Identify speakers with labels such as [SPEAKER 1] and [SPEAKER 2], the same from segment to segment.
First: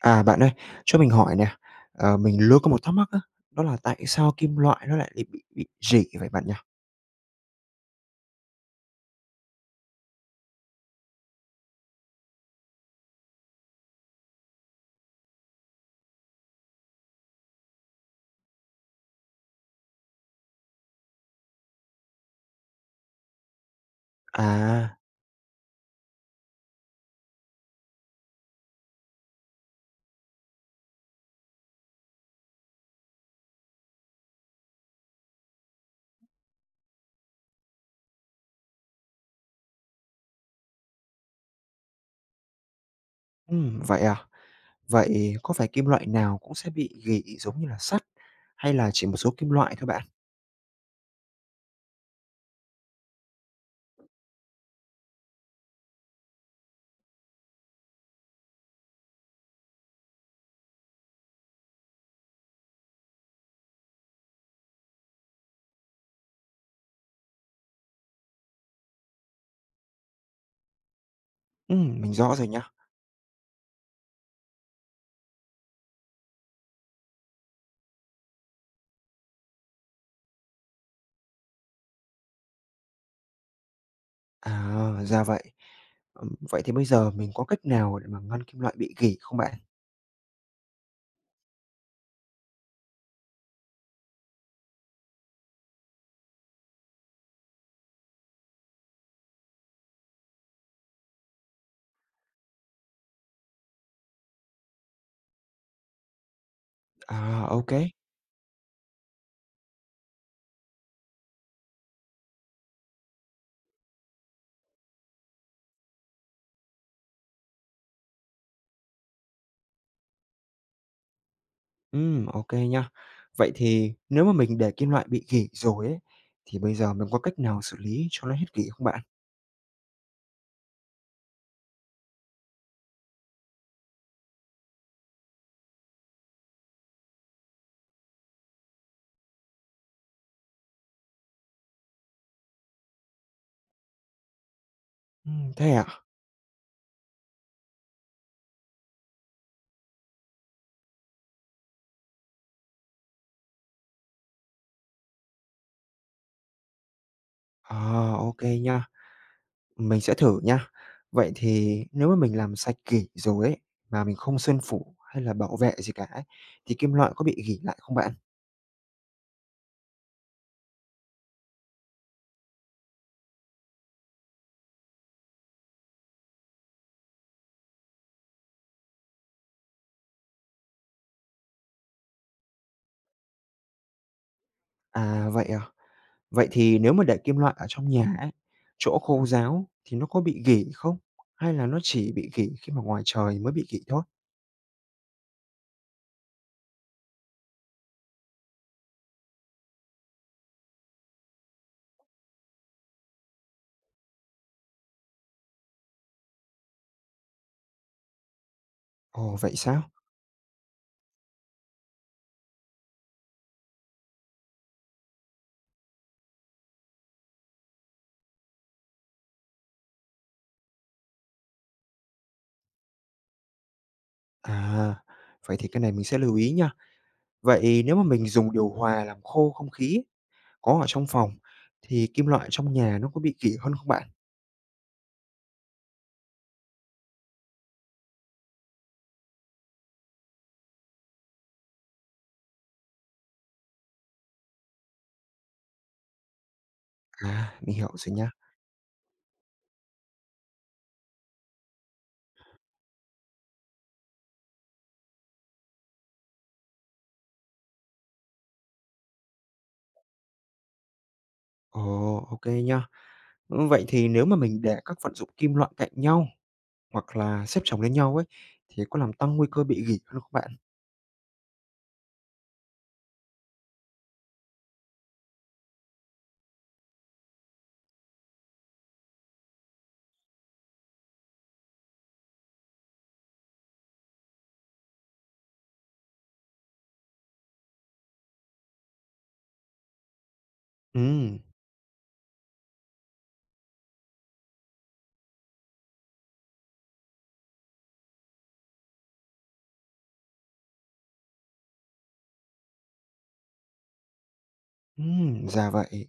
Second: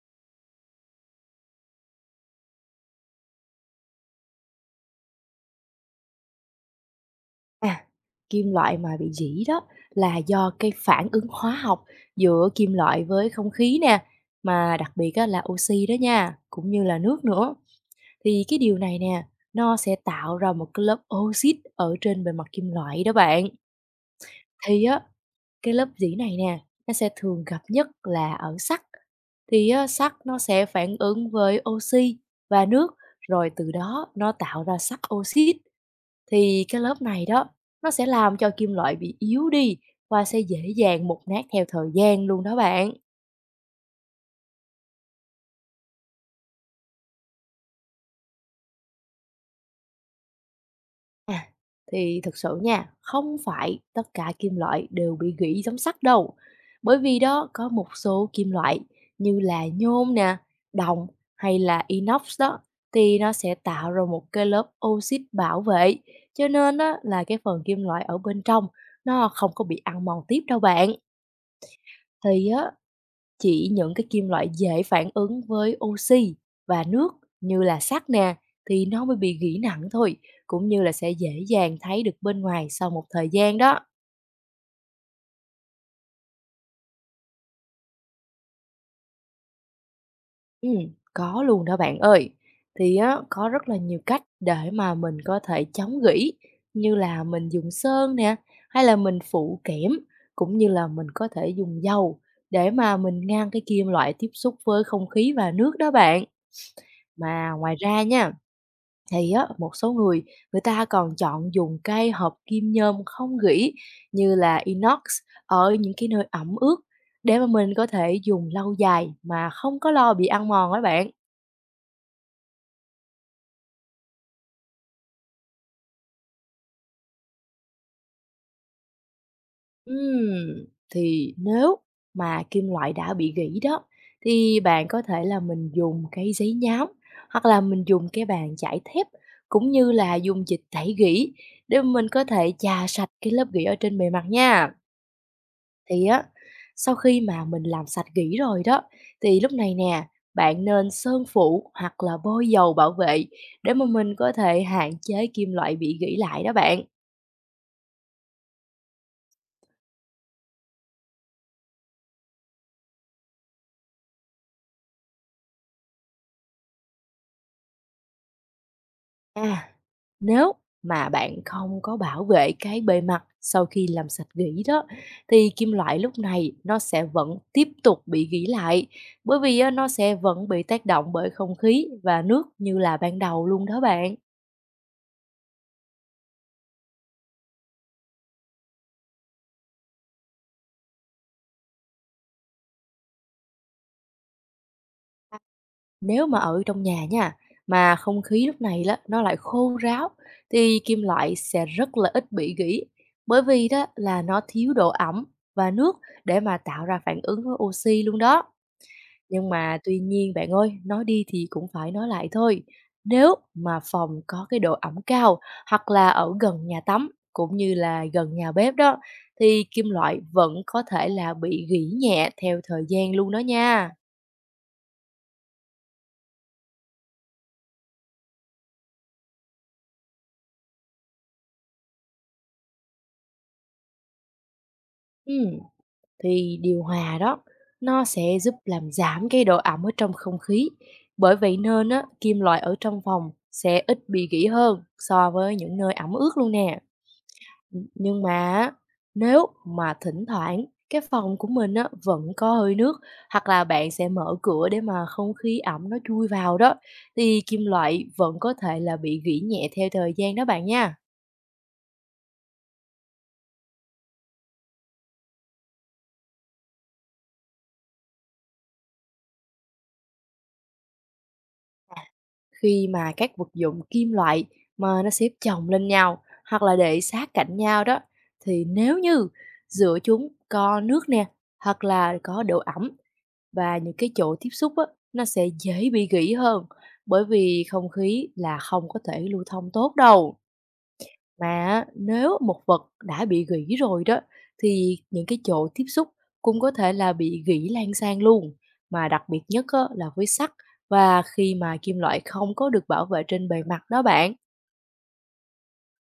[SPEAKER 1] À, bạn ơi, cho mình hỏi nè, mình luôn có một thắc mắc á, đó là tại sao kim loại nó lại lại bị rỉ vậy bạn nhỉ?
[SPEAKER 2] À, kim loại mà bị dỉ đó là do cái phản ứng hóa học giữa kim loại với không khí nè, mà đặc biệt á, là oxy đó nha, cũng như là nước nữa. Thì cái điều này nè, nó sẽ tạo ra một cái lớp oxit ở trên bề mặt kim loại đó bạn. Thì
[SPEAKER 1] À,
[SPEAKER 2] á, cái lớp rỉ này nè, nó sẽ thường gặp nhất là ở sắt. Thì á, sắt nó sẽ phản ứng với oxy và nước, rồi từ đó nó tạo ra sắt oxit. Thì cái lớp này đó, nó sẽ làm cho kim loại bị yếu đi và sẽ dễ dàng mục nát theo thời gian luôn đó bạn.
[SPEAKER 1] vậy à? Vậy có phải kim loại nào cũng sẽ bị rỉ giống như là sắt, hay là chỉ một số kim loại thôi bạn?
[SPEAKER 2] À, thì thực sự nha, không phải tất cả kim loại đều bị gỉ giống sắt đâu. Bởi vì đó có một số kim loại như là nhôm nè, đồng hay là inox đó thì nó sẽ tạo ra một cái lớp oxit bảo vệ, cho nên đó là cái phần kim loại ở bên trong nó không có bị ăn mòn tiếp đâu bạn.
[SPEAKER 1] Mình rõ
[SPEAKER 2] Thì
[SPEAKER 1] rồi nhá.
[SPEAKER 2] á, chỉ những cái kim loại dễ phản ứng với oxy và nước như là sắt nè, thì nó mới bị gỉ nặng thôi, cũng như là sẽ dễ dàng thấy được bên ngoài sau một thời gian đó.
[SPEAKER 1] À, ra vậy. Vậy thì bây giờ mình có cách nào để mà ngăn kim loại bị rỉ không bạn?
[SPEAKER 2] Ừm, có luôn đó bạn ơi. Thì á, có rất là nhiều cách để mà mình có thể chống gỉ, như là mình dùng sơn nè, hay là mình phủ kẽm, cũng như là mình có thể dùng dầu để mà mình ngăn cái kim loại tiếp xúc với không khí và nước đó bạn.
[SPEAKER 1] À,
[SPEAKER 2] Mà
[SPEAKER 1] ok,
[SPEAKER 2] ngoài
[SPEAKER 1] kê,
[SPEAKER 2] ra nha, thì á, một số người, người ta còn chọn dùng cây hợp kim nhôm không gỉ như là inox ở những cái nơi ẩm ướt để mà mình có thể dùng lâu dài mà không có lo bị ăn mòn á bạn.
[SPEAKER 1] ô kê. Vậy thì nếu mà mình để kim loại bị rỉ rồi ấy, thì bây giờ mình có cách nào xử lý cho nó hết rỉ không bạn?
[SPEAKER 2] Ừm, thì nếu mà kim loại đã bị gỉ đó, thì bạn có thể là mình dùng cái giấy nhám hoặc là mình dùng cái bàn chải thép, cũng như là dùng dịch tẩy gỉ để mình có thể chà sạch cái lớp gỉ ở trên bề mặt nha.
[SPEAKER 1] Thế à?
[SPEAKER 2] Thì á, sau khi mà mình làm sạch kỹ rồi đó, thì lúc này nè, bạn nên sơn phủ hoặc là bôi dầu bảo vệ để mà mình có thể hạn chế kim loại bị gỉ lại đó bạn.
[SPEAKER 1] À, ô nha, mình sẽ thử nha. Vậy thì nếu mà mình làm sạch gỉ rồi ấy, mà mình không sơn phủ hay là bảo vệ gì cả ấy, thì kim loại có bị gỉ lại không bạn?
[SPEAKER 2] À, nếu mà bạn không có bảo vệ cái bề mặt sau khi làm sạch gỉ đó, thì kim loại lúc này nó sẽ vẫn tiếp tục bị gỉ lại, bởi vì á, nó sẽ vẫn bị tác động bởi không khí và nước như là ban đầu luôn đó bạn.
[SPEAKER 1] À? Vậy thì nếu mà để kim loại ở trong nhà ấy, chỗ khô ráo thì nó có bị gỉ không? Hay là nó chỉ bị gỉ khi mà ngoài trời mới bị gỉ thôi?
[SPEAKER 2] Nếu mà ở trong nhà nha, mà không khí lúc này đó, nó lại khô ráo, thì kim loại sẽ rất là ít bị gỉ, bởi vì đó là nó thiếu độ ẩm và nước để mà tạo ra phản ứng với oxy luôn đó.
[SPEAKER 1] Ồ,
[SPEAKER 2] Nhưng
[SPEAKER 1] vậy
[SPEAKER 2] mà
[SPEAKER 1] sao?
[SPEAKER 2] tuy nhiên bạn ơi, nói đi thì cũng phải nói lại thôi. Nếu mà phòng có cái độ ẩm cao hoặc là ở gần nhà tắm, cũng như là gần nhà bếp đó, thì kim loại vẫn có thể là bị gỉ nhẹ theo thời gian luôn đó nha.
[SPEAKER 1] À, vậy thì cái này mình sẽ lưu ý nha. Vậy nếu mà mình dùng điều hòa làm khô không khí ấy, có ở trong phòng thì kim loại trong nhà nó có bị gỉ hơn không bạn?
[SPEAKER 2] Ừm, thì điều hòa đó nó sẽ giúp làm giảm cái độ ẩm ở trong không khí. Bởi vậy nên á, kim loại ở trong phòng sẽ ít bị gỉ hơn so với những nơi ẩm ướt luôn nè.
[SPEAKER 1] À, mình
[SPEAKER 2] Nh-
[SPEAKER 1] hiểu rồi
[SPEAKER 2] Nhưng
[SPEAKER 1] nhá.
[SPEAKER 2] mà á, nếu mà thỉnh thoảng cái phòng của mình á, vẫn có hơi nước hoặc là bạn sẽ mở cửa để mà không khí ẩm nó chui vào đó, thì kim loại vẫn có thể là bị gỉ nhẹ theo thời gian đó bạn nha.
[SPEAKER 1] Ồ, ok nhá, nha. Vậy thì nếu mà mình để các vật dụng kim loại cạnh nhau hoặc là xếp chồng lên nhau ấy, thì có làm tăng nguy cơ bị gỉ hơn không bạn?
[SPEAKER 2] Khi mà các vật dụng kim loại mà nó xếp chồng lên nhau hoặc là để sát cạnh nhau đó, thì nếu như giữa chúng có nước nè, hoặc là có độ ẩm, và những cái chỗ tiếp xúc á, nó sẽ dễ bị gỉ hơn, bởi vì không khí là không có thể lưu thông tốt đâu.
[SPEAKER 1] Ừ,
[SPEAKER 2] Mà á, nếu một vật đã bị gỉ rồi đó, thì những cái chỗ tiếp xúc cũng có thể là bị gỉ lan sang luôn. Mà đặc biệt nhất á, là với sắt và khi mà kim loại không có được bảo vệ trên bề mặt đó bạn.
[SPEAKER 1] ra vậy.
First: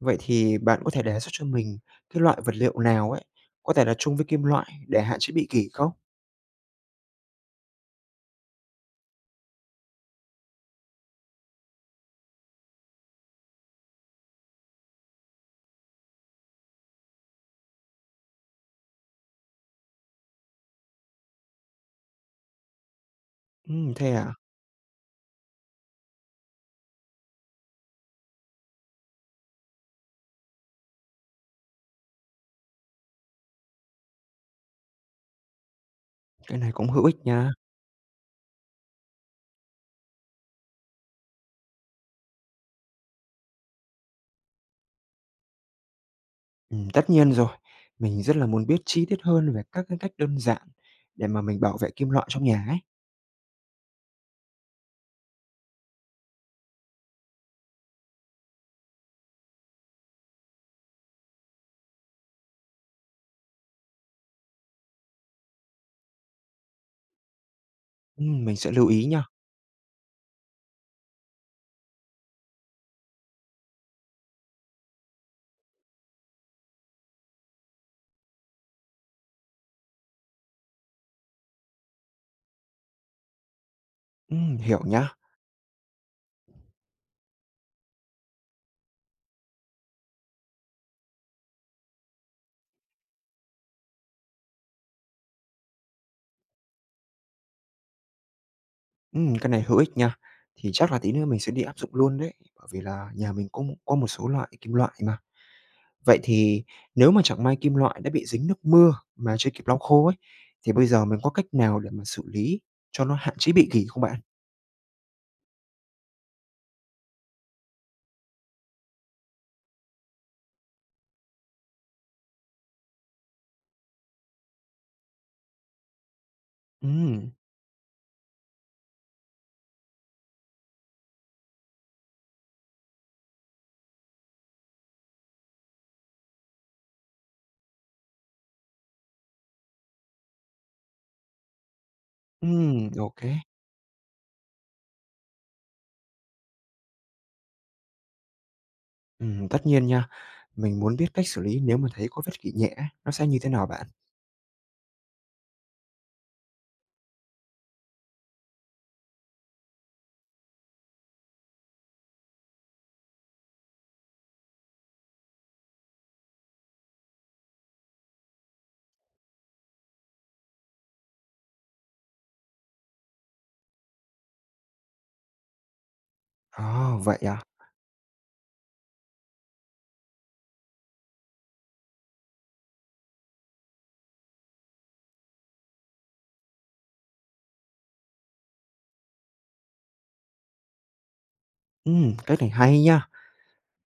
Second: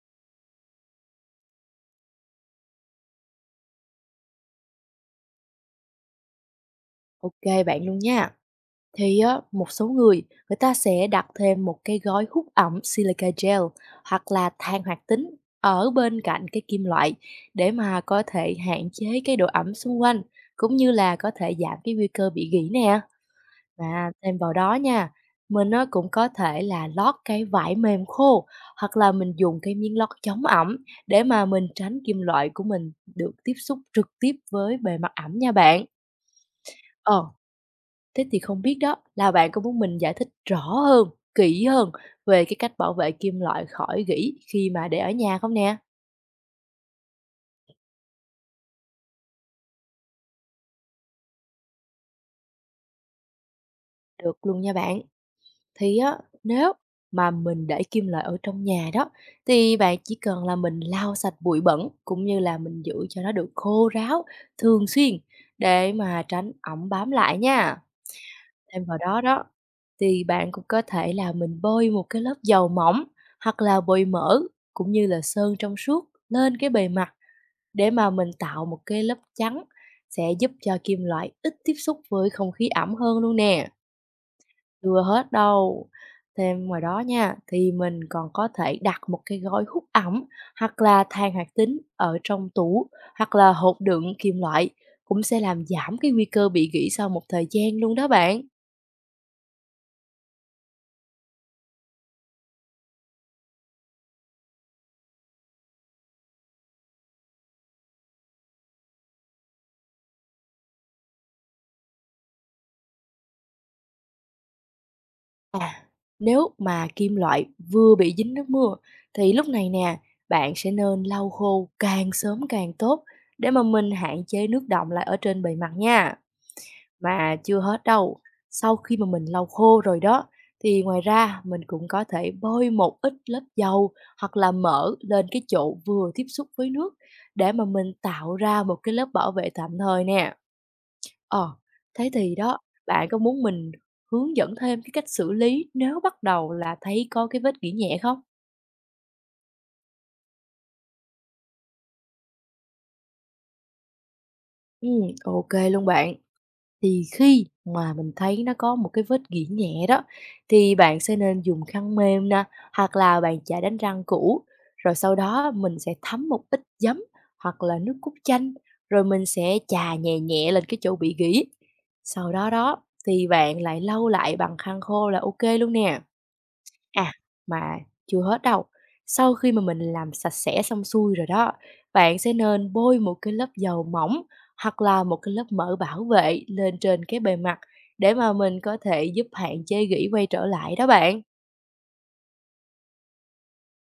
[SPEAKER 1] Vậy thì bạn có thể đề xuất cho mình cái loại vật liệu nào ấy, có thể là chung với kim loại để hạn chế bị gỉ không?
[SPEAKER 2] Ok bạn luôn nha. Thì á, một số người, người ta sẽ đặt thêm một cái gói hút ẩm silica gel hoặc là than hoạt tính ở bên cạnh cái kim loại để mà có thể hạn chế cái độ ẩm xung quanh, cũng như là có thể giảm cái nguy cơ bị gỉ nè.
[SPEAKER 1] Thế
[SPEAKER 2] À,
[SPEAKER 1] à?
[SPEAKER 2] thêm vào đó nha, mình nó cũng có thể là lót cái vải mềm khô hoặc là mình dùng cái miếng lót chống ẩm để mà mình tránh kim loại của mình được tiếp xúc trực tiếp với bề mặt ẩm nha bạn.
[SPEAKER 1] Cái này cũng hữu ích
[SPEAKER 2] Ờ,
[SPEAKER 1] nha.
[SPEAKER 2] thế thì không biết đó là bạn có muốn mình giải thích rõ hơn, kỹ hơn về cái cách bảo vệ kim loại khỏi gỉ khi mà để ở nhà không nè?
[SPEAKER 1] Tất nhiên rồi. Mình rất là muốn biết chi tiết hơn về các cái cách đơn giản để mà mình bảo vệ kim loại trong nhà ấy.
[SPEAKER 2] Được luôn nha bạn. Thì á, nếu mà mình để kim loại ở trong nhà đó, thì bạn chỉ cần là mình lau sạch bụi bẩn, cũng như là mình giữ cho nó được khô ráo thường xuyên để mà tránh ẩm bám lại nha.
[SPEAKER 1] Mình sẽ
[SPEAKER 2] Thêm
[SPEAKER 1] lưu
[SPEAKER 2] vào
[SPEAKER 1] ý
[SPEAKER 2] đó
[SPEAKER 1] nha.
[SPEAKER 2] đó, thì bạn cũng có thể là mình bôi một cái lớp dầu mỏng hoặc là bôi mỡ, cũng như là sơn trong suốt lên cái bề mặt để mà mình tạo một cái lớp trắng sẽ giúp cho kim loại ít tiếp xúc với không khí ẩm hơn luôn nè.
[SPEAKER 1] Hiểu
[SPEAKER 2] Chưa
[SPEAKER 1] nhá.
[SPEAKER 2] hết đâu, thêm ngoài đó nha, thì mình còn có thể đặt một cái gói hút ẩm hoặc là than hoạt tính ở trong tủ hoặc là hộp đựng kim loại cũng sẽ làm giảm cái nguy cơ bị gỉ sau một thời gian luôn đó bạn.
[SPEAKER 1] Cái này hữu ích nha. Thì chắc là tí nữa mình sẽ đi áp dụng luôn đấy, bởi vì là nhà mình có một số loại kim loại mà. Vậy thì nếu mà chẳng may kim loại đã bị dính nước mưa mà chưa kịp lau khô ấy, thì bây giờ mình có cách nào để mà xử lý cho nó hạn chế bị gỉ không bạn?
[SPEAKER 2] À, nếu mà kim loại vừa bị dính nước mưa, thì lúc này nè, bạn sẽ nên lau khô càng sớm càng tốt để mà mình hạn chế nước đọng lại ở trên bề mặt nha.
[SPEAKER 1] Ừm,
[SPEAKER 2] Mà chưa hết đâu, sau khi mà mình lau khô rồi đó, thì ngoài ra mình cũng có thể bôi một ít lớp dầu hoặc là mỡ lên cái chỗ vừa tiếp xúc với nước để mà mình tạo ra một cái lớp bảo vệ tạm thời nè. Ờ, thế thì đó, bạn
[SPEAKER 1] ô.
[SPEAKER 2] có muốn mình hướng dẫn thêm cái cách xử lý nếu bắt đầu là thấy có cái vết gỉ nhẹ không?
[SPEAKER 1] Tất nhiên nha. Mình muốn biết cách xử lý nếu mà thấy có vết gỉ nhẹ nó sẽ như thế nào bạn?
[SPEAKER 2] Ok luôn bạn. Thì khi mà mình thấy nó có một cái vết gỉ nhẹ đó, thì bạn sẽ nên dùng khăn mềm nè, hoặc là bạn chải đánh răng cũ, rồi sau đó mình sẽ thấm một ít giấm hoặc là nước cốt chanh, rồi mình sẽ chà nhẹ nhẹ lên cái chỗ bị gỉ. Sau đó đó, thì bạn lại lau lại bằng khăn khô là ok luôn nè.
[SPEAKER 1] À,
[SPEAKER 2] À,
[SPEAKER 1] vậy à?
[SPEAKER 2] mà chưa hết đâu. Sau khi mà mình làm sạch sẽ xong xuôi rồi đó, bạn sẽ nên bôi một cái lớp dầu mỏng hoặc là một cái lớp mỡ bảo vệ lên trên cái bề mặt để mà mình có thể giúp hạn chế gỉ quay trở lại đó bạn.
[SPEAKER 1] Cách này hay nha.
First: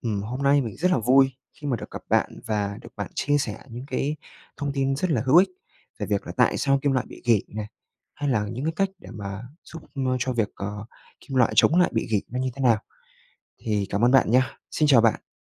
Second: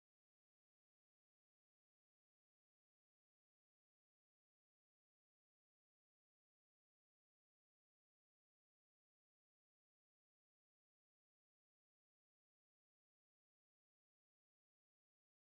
[SPEAKER 1] Hôm nay mình rất là vui khi mà được gặp bạn và được bạn chia sẻ những cái thông tin rất là hữu ích về việc là tại sao kim loại bị gỉ này, hay là những cái cách để mà cho việc kim loại chống lại bị gỉ nó như thế nào. Thì cảm ơn bạn nha. Xin chào bạn.